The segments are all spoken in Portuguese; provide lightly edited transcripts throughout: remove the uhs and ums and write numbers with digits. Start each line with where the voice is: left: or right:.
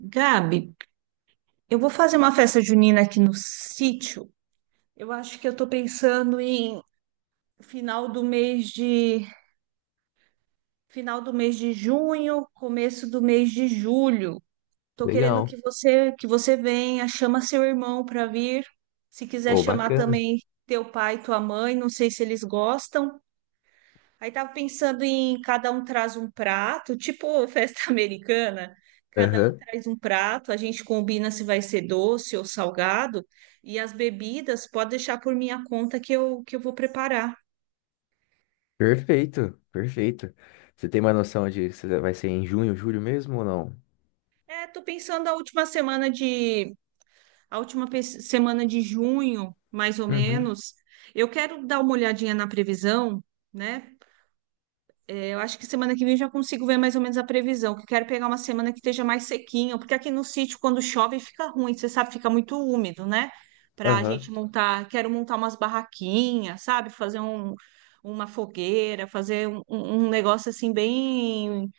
right: Gabi, eu vou fazer uma festa junina aqui no sítio. Eu acho que eu tô pensando em final do mês de final do mês de junho, começo do mês de julho. Tô querendo que
left: Legal.
right: você venha, chama seu irmão para vir. Se quiser
left: Ô,
right: chamar
left: bacana.
right: também teu pai e tua mãe, não sei se eles gostam. Aí tava pensando em cada um traz um prato, tipo festa americana. Cada um
left: Aham.
right: traz um prato, a gente combina se vai ser doce ou salgado, e as bebidas pode deixar por minha conta que eu vou preparar.
left: Perfeito, perfeito. Você tem uma noção de se vai ser em junho, julho mesmo ou não?
right: É, tô pensando a última semana de, a última pe- semana de junho, mais ou
left: Uhum.
right: menos. Eu quero dar uma olhadinha na previsão, né? Eu acho que semana que vem eu já consigo ver mais ou menos a previsão, que eu quero pegar uma semana que esteja mais sequinha, porque aqui no sítio, quando chove, fica ruim, você sabe, fica muito úmido, né? Para a gente
left: Aham.
right: montar, quero montar umas barraquinhas, sabe? Uma fogueira, fazer um negócio assim bem,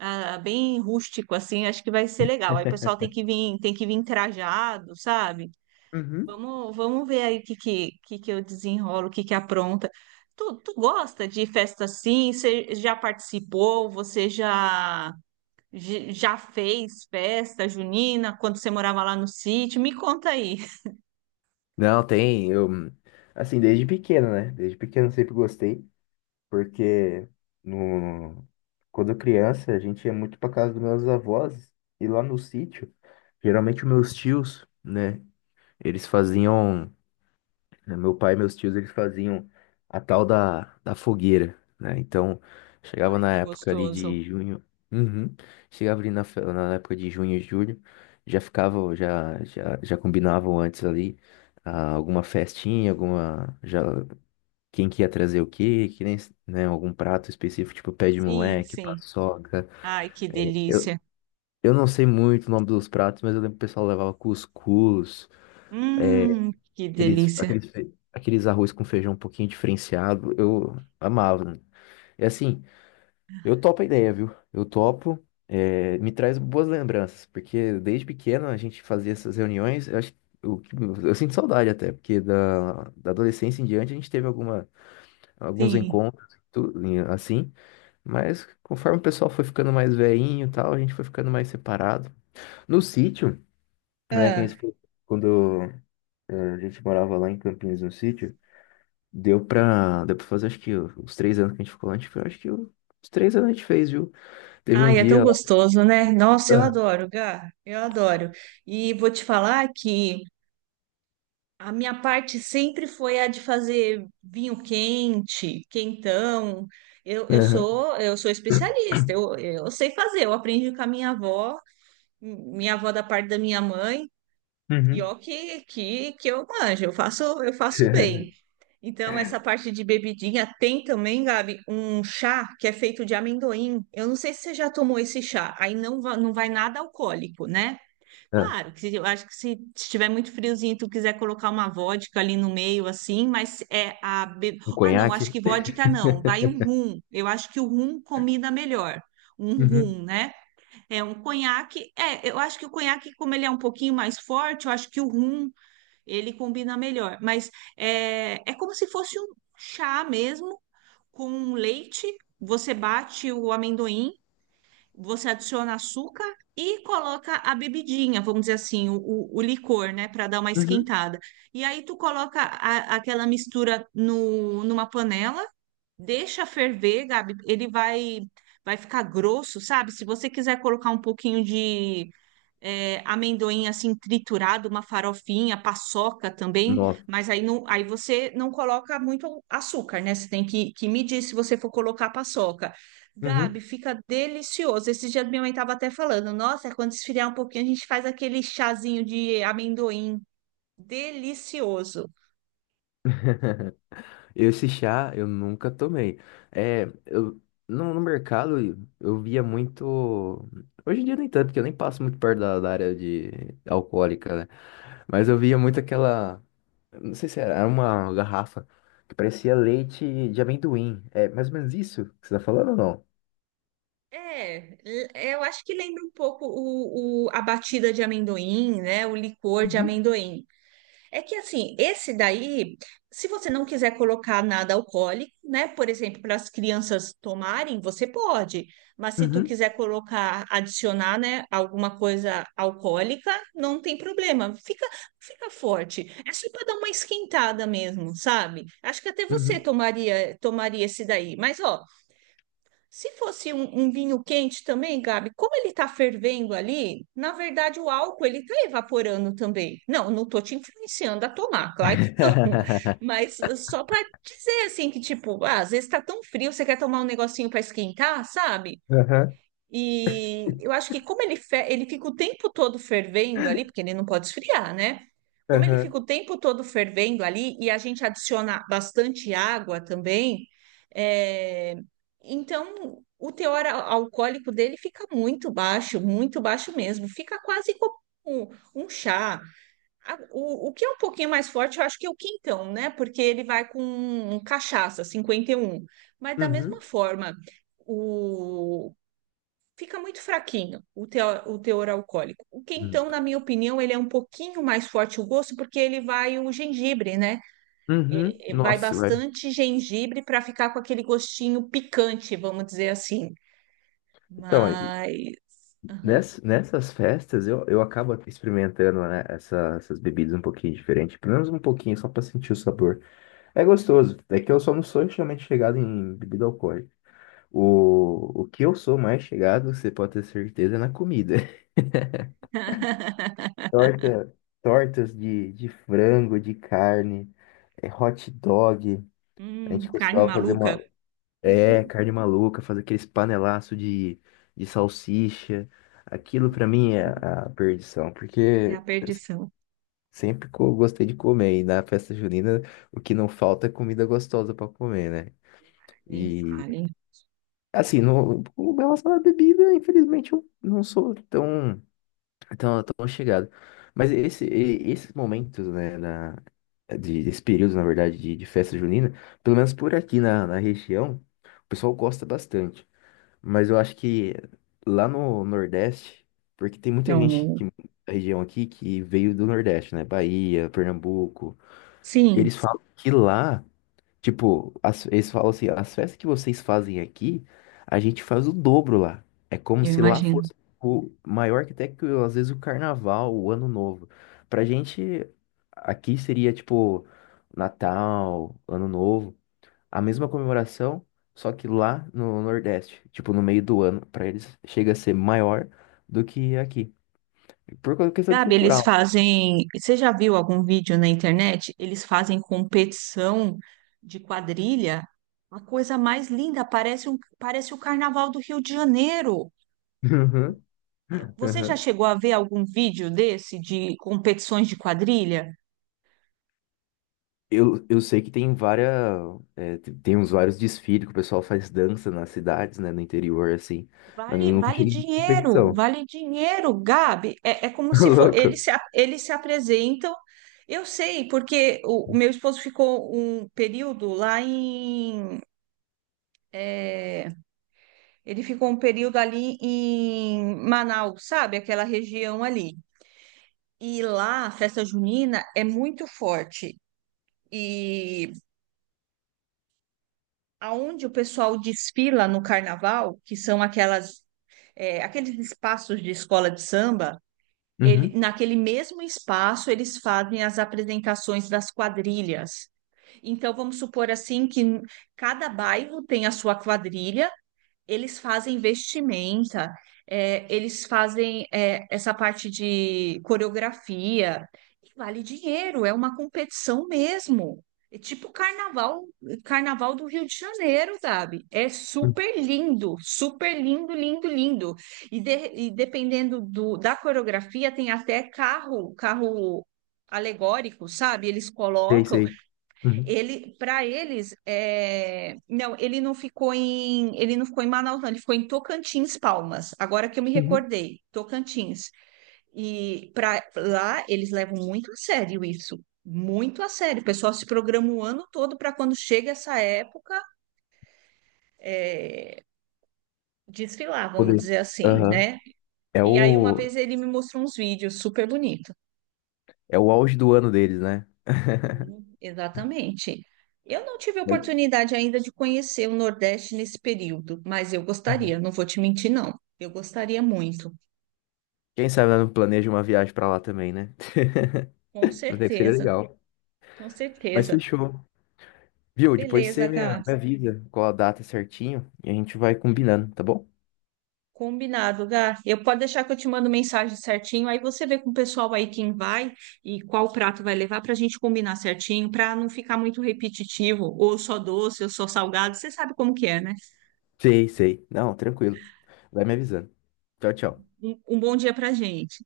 right: ah, bem rústico, assim, acho que vai ser legal. Aí o pessoal tem que vir trajado, sabe?
left: Uhum.
right: Vamos ver aí o que eu desenrolo, o que apronta. Tu gosta de festa assim? Você já participou? Você já fez festa junina quando você morava lá no sítio? Me conta aí.
left: Não, tem. Assim, desde pequeno, né? Desde pequeno eu sempre gostei, porque no, quando eu criança a gente ia muito pra casa dos meus avós e lá no sítio, geralmente os meus tios, né? Eles faziam. Né? Meu pai e meus tios, eles faziam a tal da fogueira, né? Então, chegava
right: Ai,
left: na
right: que
left: época ali
right: gostoso.
left: de junho. Uhum. Chegava ali na, na época de junho e julho, já ficava, já combinavam antes ali, ah, alguma festinha, alguma, já, quem que ia trazer o quê, que nem, né, algum prato específico, tipo pé de
right: Sim,
left: moleque,
right: sim.
left: paçoca.
right: Ai, que
left: Eu,
right: delícia.
left: eu não sei muito o nome dos pratos, mas eu lembro que o pessoal levava cuscuz.
right: Que delícia.
left: Aqueles arroz com feijão um pouquinho diferenciado, eu amava. Né? E assim, eu topo a ideia, viu? Eu topo, é, me traz boas lembranças, porque desde pequeno a gente fazia essas reuniões, eu acho, eu, eu sinto saudade até, porque da adolescência em diante a gente teve alguma, alguns
right: Sim.
left: encontros, tudo, e assim, mas conforme o pessoal foi ficando mais velhinho e tal, a gente foi ficando mais separado. No sítio, né, que a
right: Ah.
left: gente, quando a gente morava lá em Campinas, no sítio. Deu pra fazer, acho que os três anos que a gente ficou lá, acho que os três anos a gente fez, viu? Teve um
right: Ai, é tão
left: dia lá.
right: gostoso, né? Nossa, eu
left: Ah.
right: adoro, Gá. Eu adoro. E vou te falar que. A minha parte sempre foi a de fazer vinho quente, quentão. Eu, eu
left: Aham.
right: sou eu sou especialista, eu sei fazer, eu aprendi com a minha avó da parte da minha mãe, e
left: Uhum.
right: ó que eu manjo, eu faço bem. Então, essa parte de bebidinha tem também, Gabi, um chá que é feito de amendoim. Eu não sei se você já tomou esse chá, aí não, não vai nada alcoólico, né?
left: Ah,
right: Claro, que eu acho que se estiver muito friozinho e tu quiser colocar uma vodka ali no meio, assim,
left: um
right: Ah, não, acho
left: conhaque.
right: que vodka não, vai o rum. Eu acho que o rum combina melhor. Um
left: Uhum.
right: rum, né? É um conhaque. É, eu acho que o conhaque, como ele é um pouquinho mais forte, eu acho que o rum ele combina melhor. Mas é como se fosse um chá mesmo, com leite. Você bate o amendoim. Você adiciona açúcar e coloca a bebidinha, vamos dizer assim, o licor, né, para dar uma
left: Uhum.
right: esquentada. E aí tu coloca aquela mistura no, numa panela, deixa ferver, Gabi, ele vai ficar grosso, sabe? Se você quiser colocar um pouquinho de amendoim assim triturado, uma farofinha, paçoca também,
left: Nossa.
right: mas aí, não, aí você não coloca muito açúcar, né? Você tem que medir se você for colocar paçoca. Gabi,
left: Uhum.
right: fica delicioso. Esse dia minha mãe estava até falando, nossa, é quando esfriar um pouquinho, a gente faz aquele chazinho de amendoim. Delicioso.
left: Esse chá eu nunca tomei. É, eu, no mercado eu via muito. Hoje em dia nem tanto, porque eu nem passo muito perto da área de alcoólica, né? Mas eu via muito aquela. Não sei se era, era uma garrafa que parecia leite de amendoim. É mais ou menos isso que você tá falando ou não?
right: É, eu acho que lembra um pouco a batida de amendoim, né? O licor de
left: Uhum.
right: amendoim. É que assim, esse daí, se você não quiser colocar nada alcoólico, né? Por exemplo, para as crianças tomarem, você pode. Mas se tu
left: Uhum.
right: quiser colocar, adicionar, né, alguma coisa alcoólica, não tem problema. Fica, fica forte. É só para dar uma esquentada mesmo, sabe? Acho que até você
left: Uhum.
right: tomaria, tomaria esse daí. Mas ó, se fosse um, um vinho quente também, Gabi, como ele está fervendo ali, na verdade o álcool ele está evaporando também. Não, não tô te influenciando a tomar, claro que não. Mas só para dizer assim que tipo, ah, às vezes está tão frio, você quer tomar um negocinho para esquentar, sabe?
left: Aham.
right: E eu acho que como ele fica o tempo todo fervendo ali, porque ele não pode esfriar, né? Como ele
left: Aham.
right: fica o tempo todo fervendo ali e a gente adiciona bastante água também, é, então o teor alcoólico dele fica muito baixo mesmo. Fica quase como um um chá. O que é um pouquinho mais forte, eu acho que é o quintão, né? Porque ele vai com um cachaça, cinquenta e um. Mas da mesma
left: Uhum.
right: forma. O, fica muito fraquinho o, o teor alcoólico. O
left: Hum.
right: quentão, na minha opinião, ele é um pouquinho mais forte o gosto, porque ele vai o gengibre, né?
left: Uhum.
right: E vai
left: Nossa, velho.
right: bastante gengibre para ficar com aquele gostinho picante, vamos dizer assim.
left: Então, aí,
right: Mas. Aham.
left: nessas festas eu acabo experimentando, né, essas bebidas um pouquinho diferente, pelo menos um pouquinho, só pra sentir o sabor. É gostoso. É que eu só não sou extremamente chegado em bebida alcoólica. O que eu sou mais chegado, você pode ter certeza, é na comida. Torta, tortas de frango, de carne, é, hot dog. A gente
right: Carne
left: costumava fazer
right: maluca.
left: uma. É,
right: Uhum.
left: carne maluca, fazer aqueles panelaço de salsicha. Aquilo pra mim é a perdição,
right: É a
left: porque eu
right: perdição.
left: sempre gostei de comer. E na festa junina, o que não falta é comida gostosa pra comer, né?
right: Nem
left: E
right: fale.
left: assim, no, com relação à bebida, infelizmente eu não sou tão. Então, tão chegado. Mas esse, esses momentos, né, na, de, desse período, na verdade, de festa junina, pelo menos por aqui na, na região, o pessoal gosta bastante. Mas eu acho que lá no Nordeste, porque tem muita gente
right: Não.
left: que, da região aqui que veio do Nordeste, né, Bahia, Pernambuco,
right: Sim,
left: eles falam que lá, tipo, eles falam assim, as festas que vocês fazem aqui, a gente faz o dobro lá. É como
right: eu
left: se lá
right: imagino.
left: fosse o maior que até que às vezes o carnaval, o ano novo. Pra gente, aqui seria tipo Natal, ano novo, a mesma comemoração, só que lá no Nordeste, tipo no meio do ano, pra eles chega a ser maior do que aqui. Por causa, questão de
right: Gabi, eles
left: cultural.
right: fazem. Você já viu algum vídeo na internet? Eles fazem competição de quadrilha. A coisa mais linda, parece um, parece o Carnaval do Rio de Janeiro.
left: Uhum.
right: Você já
left: Uhum.
right: chegou a ver algum vídeo desse de competições de quadrilha?
left: Eu sei que tem várias, é, tem uns vários desfiles que o pessoal faz dança nas cidades, né, no interior, assim, mas eu
right: Vale,
left: nunca
right: vale
left: cheguei em
right: dinheiro,
left: competição.
right: vale dinheiro, Gabi. É, é como
left: Ô,
right: se for,
left: louco.
right: eles se apresentam. Eu sei, porque o meu esposo ficou um período é, Ele ficou um período ali em Manaus, sabe? Aquela região ali. E lá a festa junina é muito forte. E aonde o pessoal desfila no carnaval, que são aquelas, aqueles espaços de escola de samba, ele,
left: Uhum.
right: naquele mesmo espaço eles fazem as apresentações das quadrilhas. Então vamos supor assim que cada bairro tem a sua quadrilha. Eles fazem vestimenta, eles fazem essa parte de coreografia, e vale dinheiro, é uma competição mesmo. É tipo carnaval, carnaval do Rio de Janeiro, sabe? É super lindo, lindo, lindo. E dependendo da coreografia, tem até carro, carro alegórico, sabe? Eles
left: Sei,
right: colocam.
left: sei. Uhum.
right: Ele, para eles, não, ele não ficou em Manaus, não, ele ficou em Tocantins, Palmas. Agora que eu me
left: Uhum.
right: recordei, Tocantins. E para lá eles levam muito a sério isso, muito a sério. O pessoal se programa o ano todo para quando chega essa época desfilar, vamos
left: Poder.
right: dizer assim,
left: Aham.
right: né?
left: É
right: E aí uma
left: o,
right: vez ele me mostrou uns vídeos super bonitos.
left: é o auge do ano deles, né?
right: Sim, exatamente. Eu não tive
left: Mas,
right: oportunidade ainda de conhecer o Nordeste nesse período, mas eu
left: uhum.
right: gostaria, não vou te mentir, não. Eu gostaria muito,
left: Quem sabe ela não planeja uma viagem pra lá também, né?
right: com
left: Mas é que seria
right: certeza,
left: legal.
right: com
left: Mas
right: certeza.
left: fechou. Viu? Depois você
right: Beleza,
left: me,
right: Gá.
left: me avisa qual a data certinho e a gente vai combinando, tá bom?
right: Combinado, Gá. Eu posso deixar que eu te mando mensagem certinho, aí você vê com o pessoal aí quem vai e qual prato vai levar para a gente combinar certinho, para não ficar muito repetitivo, ou só doce, ou só salgado. Você sabe como que é, né?
left: Sei, sei. Não, tranquilo. Vai me avisando. Tchau, tchau.
right: Um bom dia para gente.